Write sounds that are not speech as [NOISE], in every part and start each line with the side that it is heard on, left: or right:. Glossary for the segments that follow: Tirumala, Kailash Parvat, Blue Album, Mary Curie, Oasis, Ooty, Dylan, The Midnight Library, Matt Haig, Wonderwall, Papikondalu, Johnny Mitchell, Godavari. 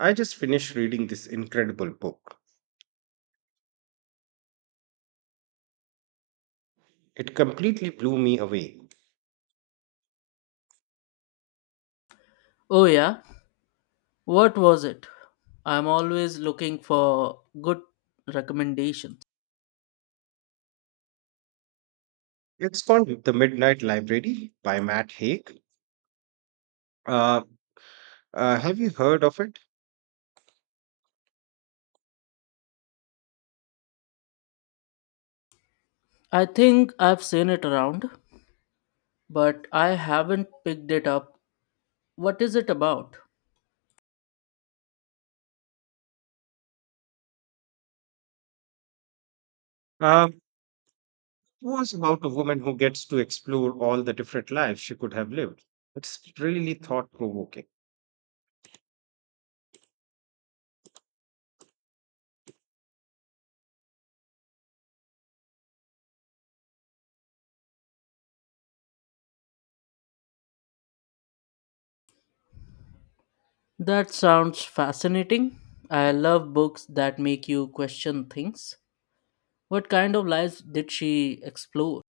right: I just finished reading this incredible book. It completely blew me away.
left: Oh, yeah. What was it? I'm always looking for good recommendations.
right: It's called The Midnight Library by Matt Haig. Uh, have you heard of it?
left: I think I've seen it around, but I haven't picked it up. What is it about?
right: It was about a woman who gets to explore all the different lives she could have lived. It's really thought provoking,
left: That sounds fascinating. I love books that make you question things. What kind of lives did she explore?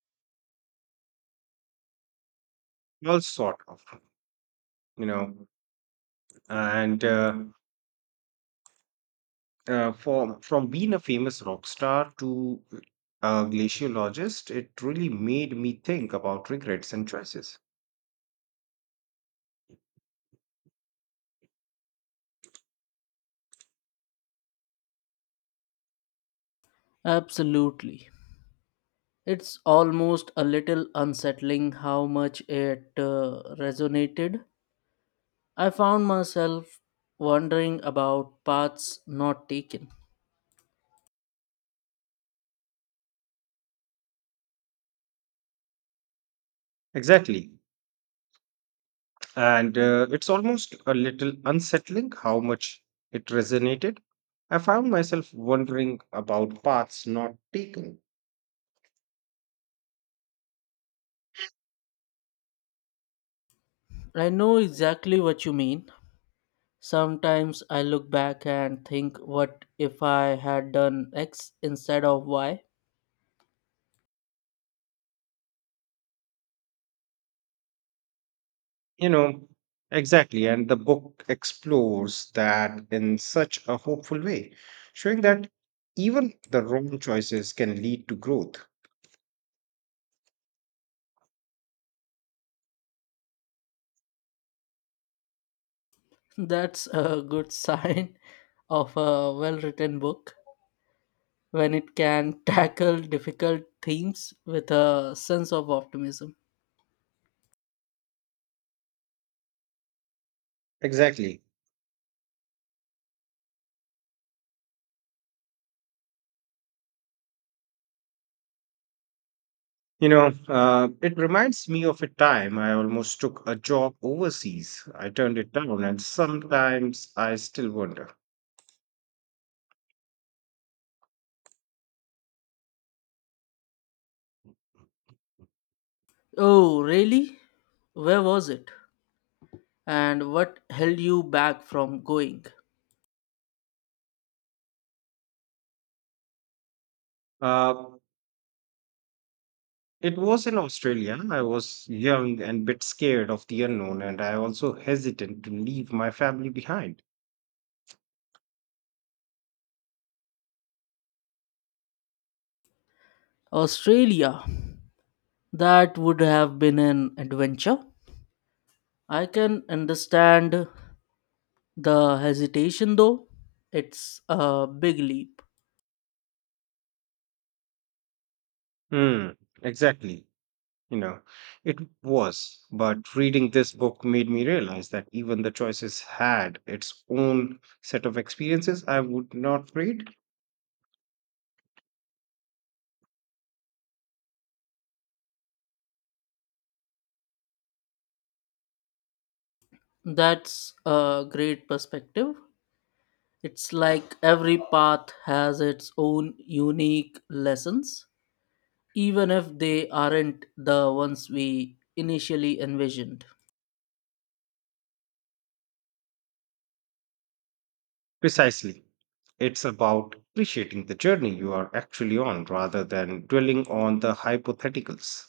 right: all sort of, you know. and from being a famous rock star to a glaciologist, it really made me think about regrets and choices.
left: Absolutely. It's almost a little unsettling how much it resonated. I found myself wondering about paths not taken.
right: Exactly. And it's almost a little unsettling how much it resonated. I found myself wondering about paths not taken.
left: I know exactly what you mean. Sometimes I look back and think, what if I had done X instead of Y?
right: You know, exactly. And the book explores that in such a hopeful way, showing that even the wrong choices can lead to growth.
left: [LAUGHS] That's a good sign of a well written book when it can [LAUGHS] tackle difficult themes with a sense of optimism.
right: Exactly. It reminds me of a time I almost took a job overseas. I turned it down, and sometimes I still wonder.
left: Oh, really? Where was it? And what held you back from going?
right: Uh, it was in Australia. I was young and bit scared of the unknown, and I also hesitant to leave my family behind.
left: Australia. That would have been an adventure. I can understand the hesitation though. It's a big leap.
right: Hmm, exactly. You know, it was, but reading this book made me realize that even the choices had its own set of experiences I would not read.
left: That's a great perspective. It's like every path has its own unique lessons, even if they aren't the ones we initially envisioned.
right: Precisely. It's about appreciating the journey you are actually on rather than dwelling on the hypotheticals.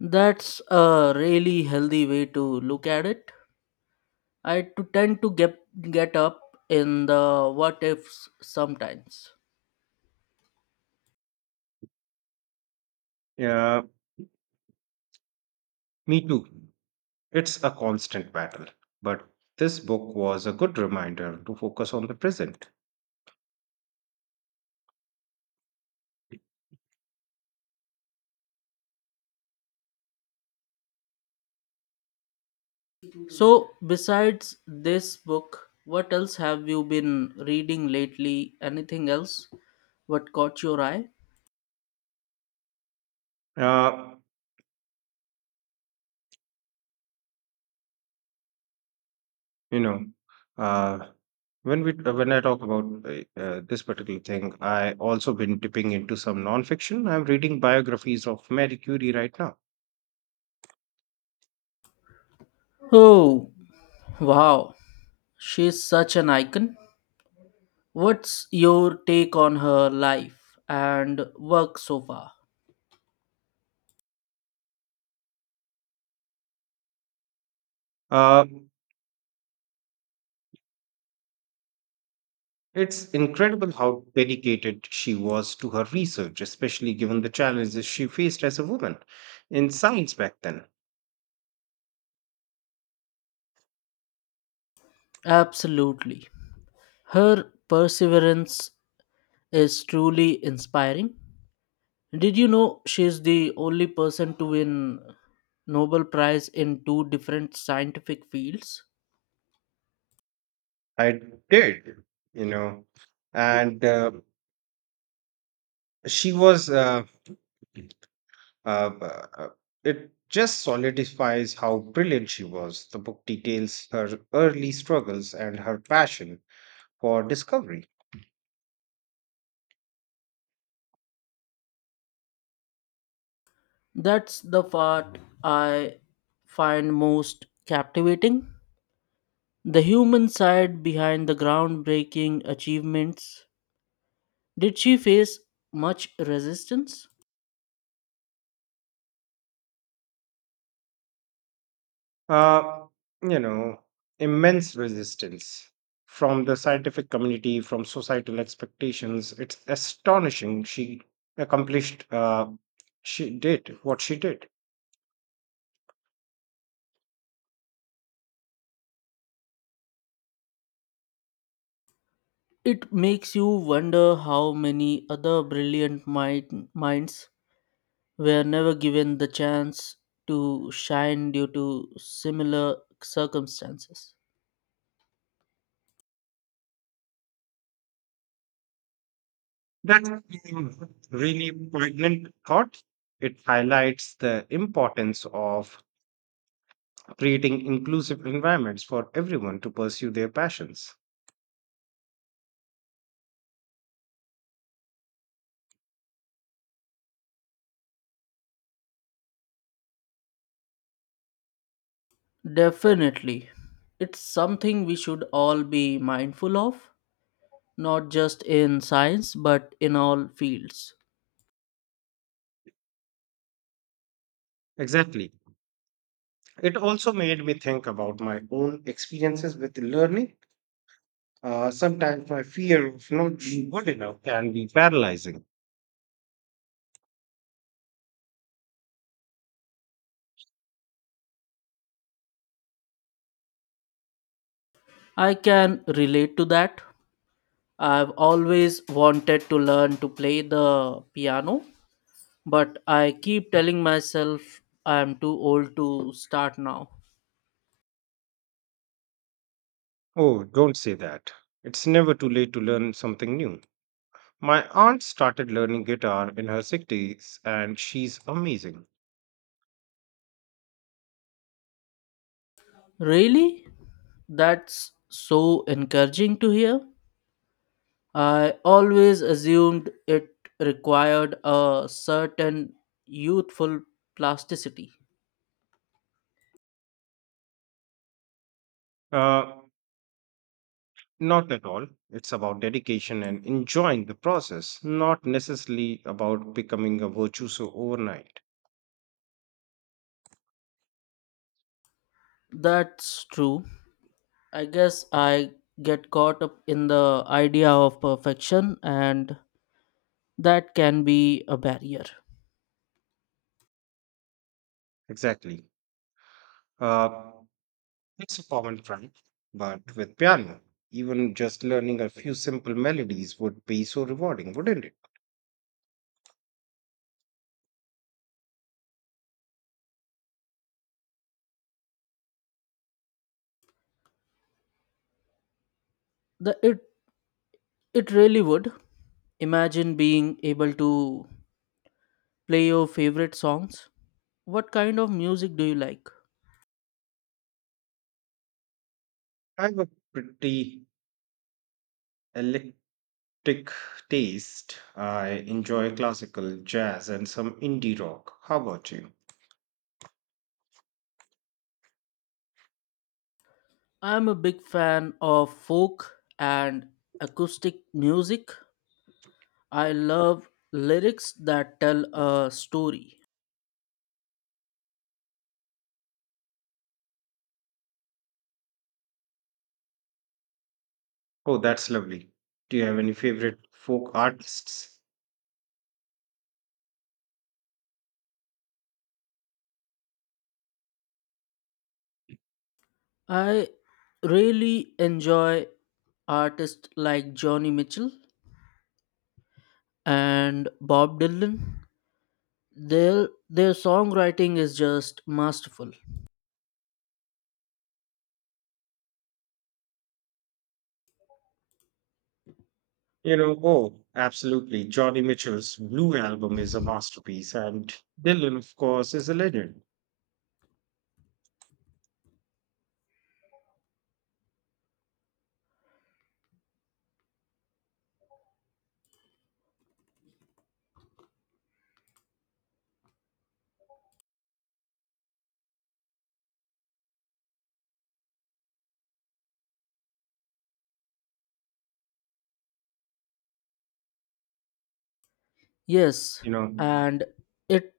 left: That's a really healthy way to look at it. I to tend to get up in the what ifs sometimes.
right: Yeah, me too. It's a constant battle, but this book was a good reminder to focus on the present.
left: So, besides this book, what else have you been reading lately? Anything else? What caught your eye?
right: Uh, you know, uh, when I talk about this particular thing, I also been dipping into some nonfiction. I'm reading biographies of Mary Curie right now.
left: Oh, wow. She's such an icon. What's your take on her life and work so far?
right: Uh, it's incredible how dedicated she was to her research, especially given the challenges she faced as a woman in science back then.
left: Absolutely. Her perseverance is truly inspiring. Did you know she's the only person to win Nobel Prize in two different scientific fields?
right: I did, you know, and she was. Uh, b- uh, it just solidifies how brilliant she was. The book details her early struggles and her passion for discovery.
left: That's the part I find most captivating. The human side behind the groundbreaking achievements. Did she face much resistance?
right: uh, you know, immense resistance from the scientific community, from societal expectations. It's astonishing she accomplished, uh, she did what she did.
left: It makes you wonder how many other brilliant minds were never given the chance to shine due to similar circumstances.
right: That's a really poignant thought. It highlights the importance of creating inclusive environments for everyone to pursue their passions.
left: Definitely. It's something we should all be mindful of, not just in science but in all fields.
right: Exactly. It also made me think about my own experiences with learning. Sometimes my fear of not being good enough can be paralyzing.
left: I can relate to that. I've always wanted to learn to play the piano, but I keep telling myself I'm too old to start now.
right: Oh, don't say that. It's never too late to learn something new. My aunt started learning guitar in her 60s and she's amazing.
left: Really? That's so encouraging to hear. I always assumed it required a certain youthful plasticity.
right: Uh, Not at all. It's about dedication and enjoying the process, not necessarily about becoming a virtuoso overnight.
left: That's true. I guess I get caught up in the idea of perfection, and that can be a barrier.
right: Exactly. Uh, it's a common trend, but with piano, even just learning a few simple melodies would be so rewarding, wouldn't it?
left: The, it, it really would. Imagine being able to play your favorite songs. What kind of music do you like?
right: I have a pretty eclectic taste. I enjoy classical, jazz, and some indie rock. How about you?
left: I'm a big fan of folk and acoustic music. I love lyrics that tell a story.
right: Oh, that's lovely. Do you have any favorite folk artists?
left: I really enjoy artists like Johnny Mitchell and Bob Dylan, their songwriting is just masterful.
right: Absolutely. Johnny Mitchell's Blue Album is a masterpiece, and Dylan, of course, is a legend.
left: Yes,
right: You know,
left: and it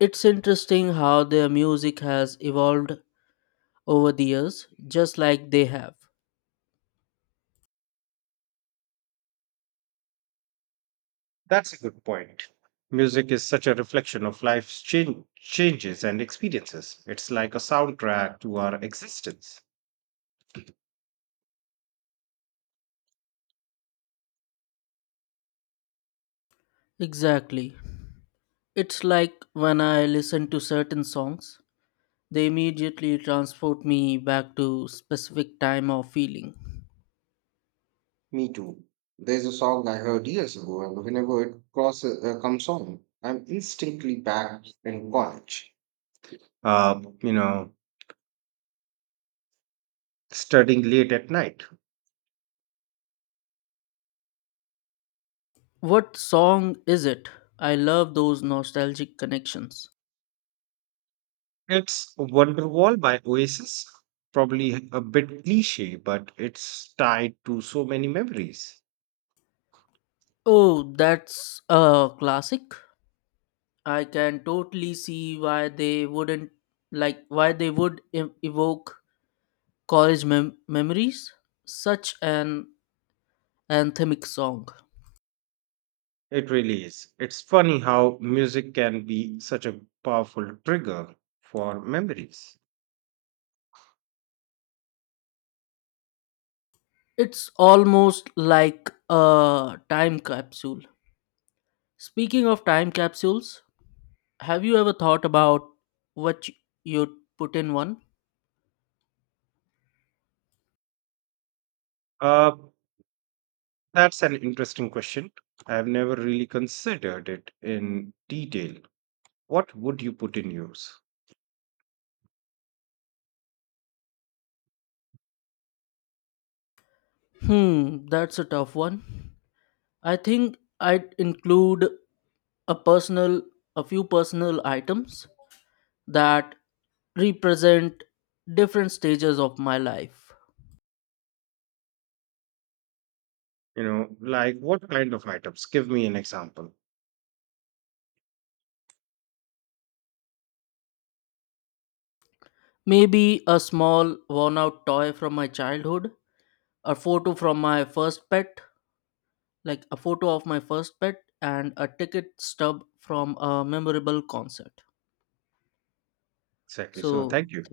left: it's interesting how their music has evolved over the years, just like they have.
right: that's a good point. Music is such a reflection of life's changes and experiences. It's like a soundtrack to our existence.
left: Exactly. It's like when I listen to certain songs, they immediately transport me back to specific time or feeling.
right: Me too. There's a song I heard years ago, and whenever comes on, I'm instantly back in college. Uh, you know, Studying late at night.
left: What song is it? I love those nostalgic connections.
right: It's Wonderwall by Oasis. Probably a bit cliche, but it's tied to so many memories.
left: Oh, that's a classic. I can totally see why they wouldn't like why they would evoke college memories. Such an anthemic song.
right: It really is. It's funny how music can be such a powerful trigger for memories.
left: It's almost like a time capsule. Speaking of time capsules, have you ever thought about what y- you'd put in one?
right: Uh, that's an interesting question. I've never really considered it in detail. What would you put in use?
left: Hmm, that's a tough one. I think I'd include a personal, a few personal items that represent different stages of my life.
right: Like what kind of items? Give me an example.
left: Maybe a small worn out toy from my childhood, a photo from my first pet, like a photo of my first pet, and a ticket stub from a memorable concert.
right: Exactly. So,
left: So
right: thank you.